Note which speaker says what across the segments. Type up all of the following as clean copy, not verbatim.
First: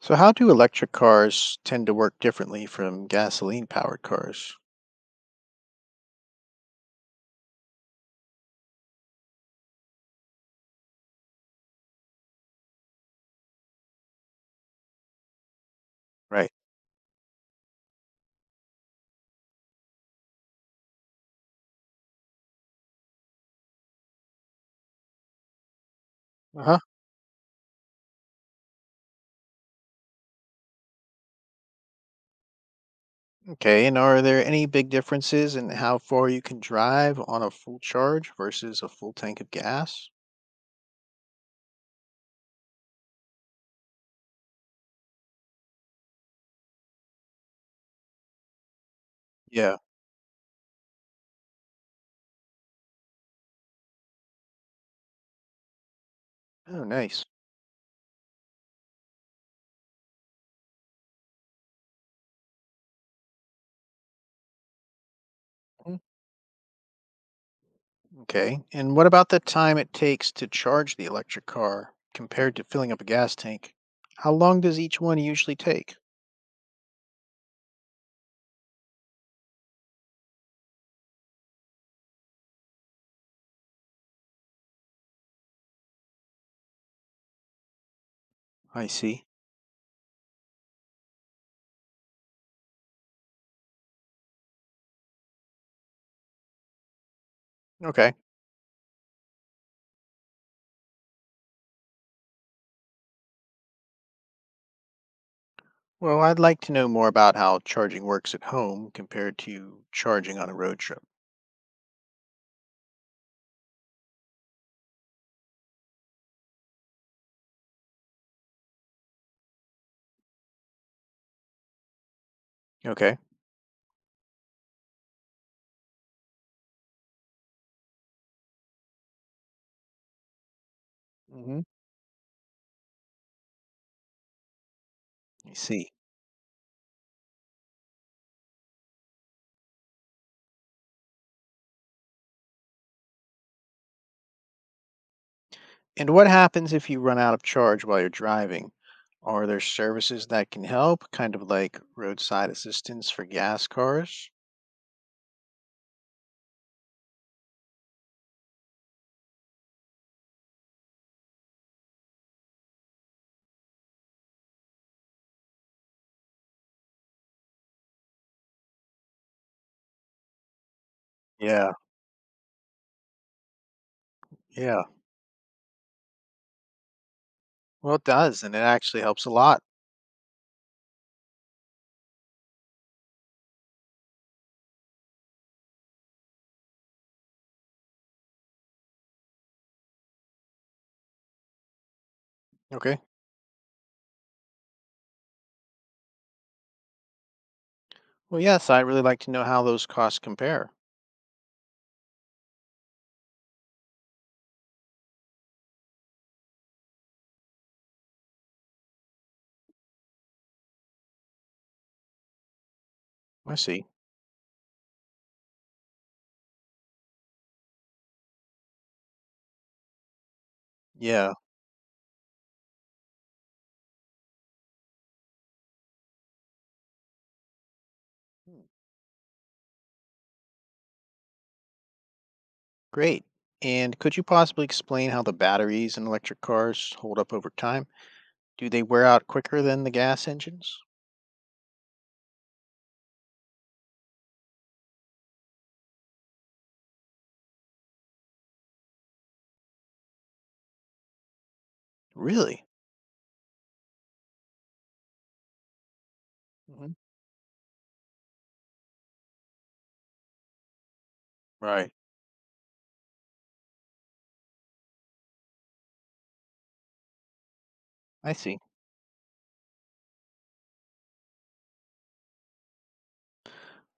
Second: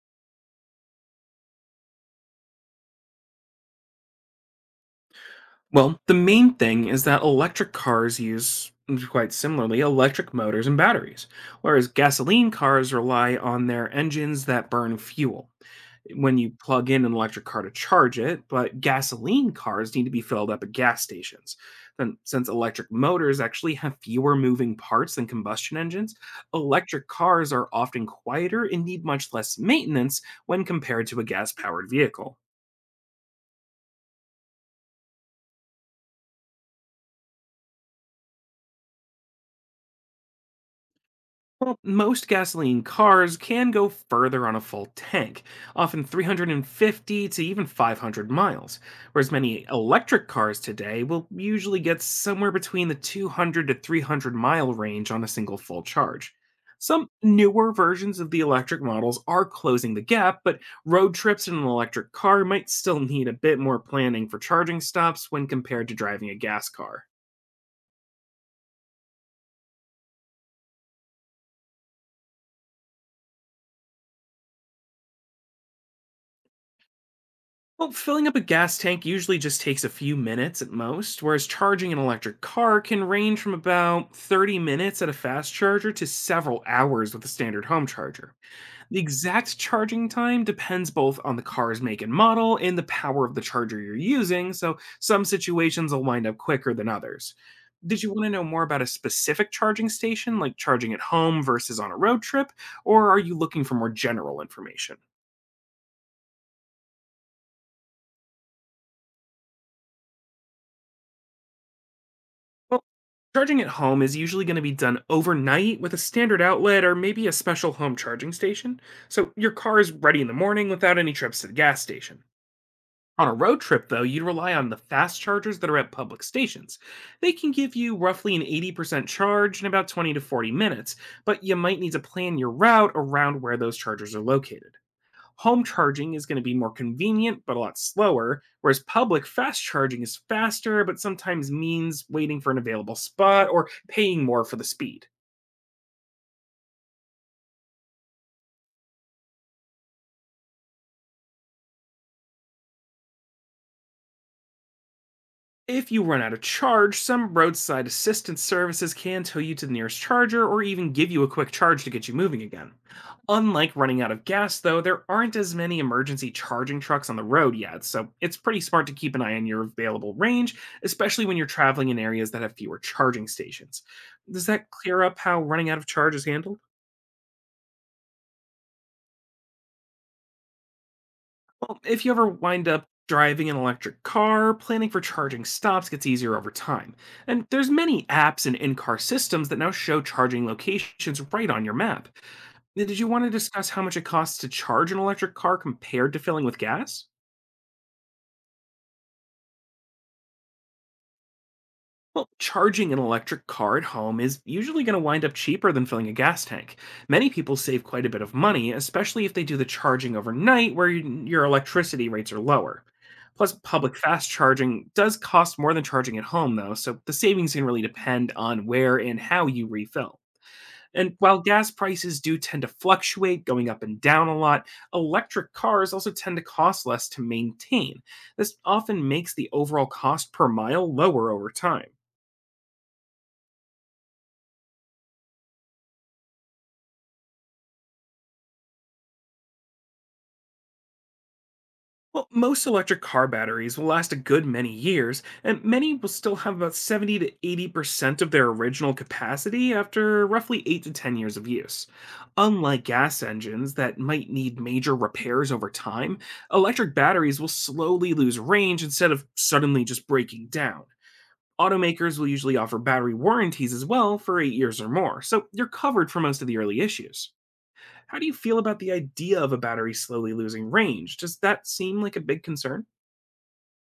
Speaker 1: So, how do electric cars tend to work differently from gasoline powered cars?
Speaker 2: Well, the main thing is that electric cars use, quite similarly, electric motors and batteries, whereas gasoline cars rely on their engines that burn fuel. When you
Speaker 1: Right.
Speaker 2: plug in an electric car to charge it, but gasoline cars need to be filled up at gas stations. Then, since electric motors actually have fewer moving parts than combustion engines,
Speaker 1: Uh huh.
Speaker 2: electric cars are often quieter and need much less maintenance when compared to a gas powered vehicle.
Speaker 1: Okay. And are there any big differences in how far you can drive on a full charge versus a full tank of gas?
Speaker 2: Well, most gasoline cars can go further on a full tank, often 350 to even 500 miles, whereas many
Speaker 1: Yeah.
Speaker 2: electric cars today will usually get somewhere between the 200 to 300 mile range on a single full charge.
Speaker 1: Oh,
Speaker 2: Some
Speaker 1: nice.
Speaker 2: newer versions of the electric models are closing the gap, but road trips in an electric car might still need a bit more planning for charging stops when compared to
Speaker 1: Mm,
Speaker 2: driving a gas car.
Speaker 1: okay. And what about the time it takes to charge the electric car compared to filling up a gas tank? How long does each one usually take?
Speaker 2: Well, filling up a gas tank usually just takes a few minutes at most, whereas charging an electric car can range from about 30 minutes at a fast charger to several hours with a standard home charger.
Speaker 1: I
Speaker 2: The
Speaker 1: see.
Speaker 2: exact charging time depends both on the car's make and model and the power of the charger you're using, so some situations will wind up quicker than others. Did you
Speaker 1: Okay.
Speaker 2: want to know more about a specific charging station, like charging at home versus on a road trip, or are you looking for more general information?
Speaker 1: Well, I'd like to know more about how charging works at home compared to charging on a road trip.
Speaker 2: Charging at home is usually going to be done overnight with a standard outlet or maybe a special home charging station, so your car is ready in the morning without any trips to the gas station.
Speaker 1: Okay.
Speaker 2: On a road trip, though, you'd rely on the fast chargers that are at public stations. They can give you roughly an 80% charge in about 20 to 40 minutes, but you
Speaker 1: Mhm.
Speaker 2: might need to plan your route around where those chargers are located.
Speaker 1: I
Speaker 2: Home
Speaker 1: see.
Speaker 2: charging is going to be more convenient, but a lot slower, whereas public fast charging is faster, but sometimes means waiting for an available spot or paying more for the speed.
Speaker 1: And what happens if you run out of charge while you're driving? Are there services that can help, kind of like roadside assistance for gas cars?
Speaker 2: If you run out of charge, some roadside assistance services can tow you to the nearest charger or even give you a quick charge to get you moving again. Unlike running out of gas, though, there aren't as many emergency charging trucks on the road yet, so it's pretty smart to keep an eye on your available range, especially when you're
Speaker 1: Yeah,
Speaker 2: traveling in areas that have fewer charging stations. Does that
Speaker 1: yeah.
Speaker 2: clear up how running out of charge is handled?
Speaker 1: Well, it does, and it actually helps a lot.
Speaker 2: Well, if you ever wind up driving an electric car, planning for charging stops gets easier over time. And there's many apps and in-car systems that now show charging locations right on your map. Now, did
Speaker 1: Okay.
Speaker 2: you want to discuss how much it costs to charge an electric car compared to filling with gas?
Speaker 1: Well, yes, I'd really like to know how those costs compare.
Speaker 2: Well, charging an electric car at home is usually going to wind up cheaper than filling a gas tank. Many people save quite a bit of money, especially if they do the charging overnight where your electricity rates are lower. Plus,
Speaker 1: I see.
Speaker 2: public fast charging does cost more than charging at home, though, so the savings can really depend on where and how you refill. And
Speaker 1: Yeah,
Speaker 2: while gas prices do tend to fluctuate, going up and down a lot, electric cars also tend to cost less to maintain. This often makes the overall cost per mile lower over time.
Speaker 1: great. And could you possibly explain how the batteries in electric cars hold up over time? Do they wear out quicker than the gas engines?
Speaker 2: Well, most electric car batteries will last a good many years, and many will still have about 70 to 80% of their original capacity after roughly 8 to 10 years of use.
Speaker 1: Really?
Speaker 2: Unlike gas engines that might need major repairs over time, electric
Speaker 1: Hmm.
Speaker 2: batteries will slowly lose range instead of suddenly just breaking down.
Speaker 1: Right.
Speaker 2: Automakers will usually offer battery warranties as well for 8 years or more, so you're covered for most of the early issues. How do you
Speaker 1: I
Speaker 2: feel
Speaker 1: see.
Speaker 2: about the idea of a battery slowly losing range? Does that seem like a big concern?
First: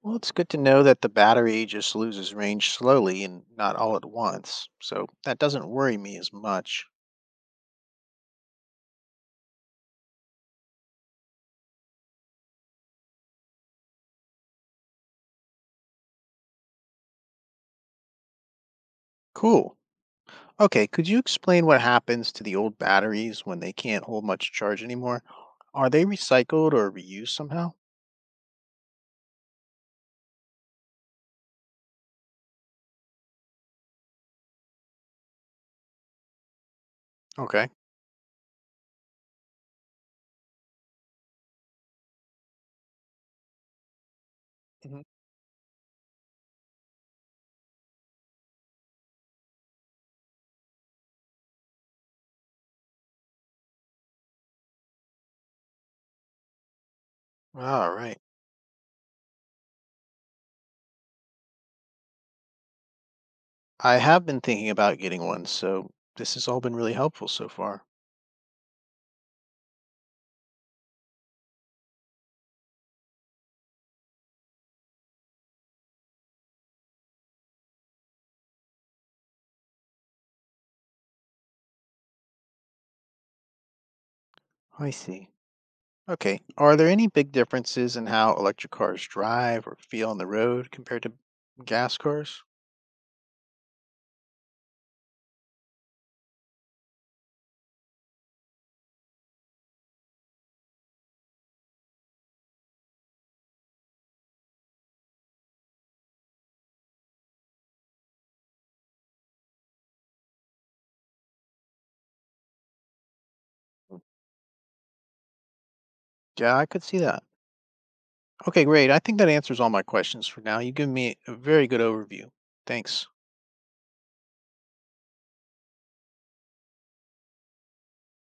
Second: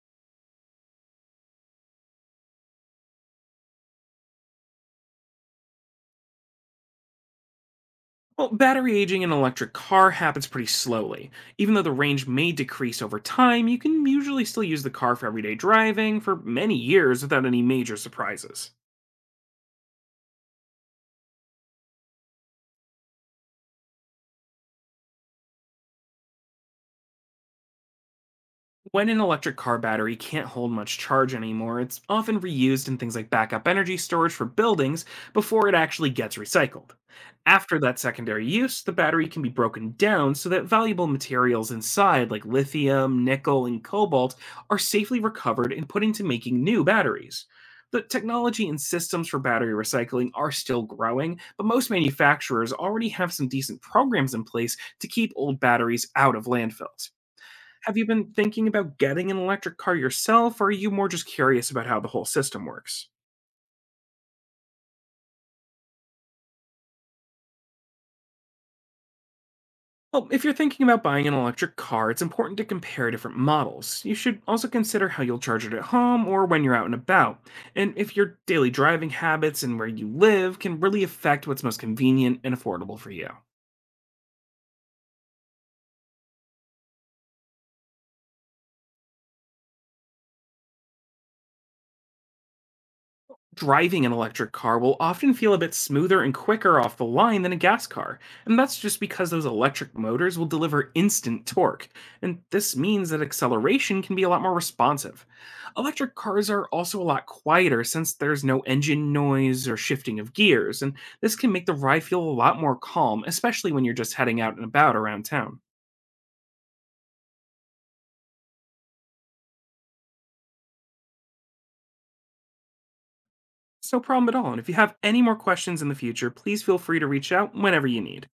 Speaker 1: Well, it's good to know that the battery just loses range slowly and not all at once, so that doesn't worry me as much.
Speaker 2: Well, battery aging in an electric car happens pretty slowly. Even though the range may decrease over time, you can usually still use the car for everyday driving for many years without any major surprises.
Speaker 1: Cool. Okay, could you explain what happens to the old batteries when they can't hold much charge anymore? Are they recycled or reused somehow?
Speaker 2: When an electric car battery can't hold much charge anymore, it's often reused in things like backup energy storage for buildings before it actually gets recycled.
Speaker 1: Okay.
Speaker 2: After that secondary use, the battery can be broken down so that valuable materials inside, like lithium, nickel, and cobalt, are
Speaker 1: Mhm.
Speaker 2: safely recovered and put into making new batteries. The technology and systems for battery recycling are still growing, but most manufacturers already have some decent programs in place to keep old batteries out of landfills.
Speaker 1: All
Speaker 2: Have you
Speaker 1: right.
Speaker 2: been thinking about getting an electric car yourself, or are you more just curious about how the whole system works?
Speaker 1: I have been thinking about getting one, so this has all been really helpful so far.
Speaker 2: Well, if you're thinking about buying an electric car, it's important to compare different models. You should also consider how you'll charge it at home or when you're out and about. And if your daily driving habits and where you live can really affect what's most convenient and affordable for you.
Speaker 1: I see. Okay. Are there any big differences in how electric cars drive or feel on the road compared to gas cars?
Speaker 2: Driving an electric car will often feel a bit smoother and quicker off the line than a gas car, and that's just because those electric motors will deliver instant torque, and this means that acceleration can be a lot more responsive. Electric cars are also a lot quieter since there's no engine noise or shifting of gears, and this can make the ride feel a lot more calm, especially when you're just heading out and about around town.
Speaker 1: Yeah, I could see that. Okay, great. I think that answers all my questions for now. You give me a very good overview. Thanks.
Speaker 2: It's no problem at all, and if you have any more questions in the future, please feel free to reach out whenever you need.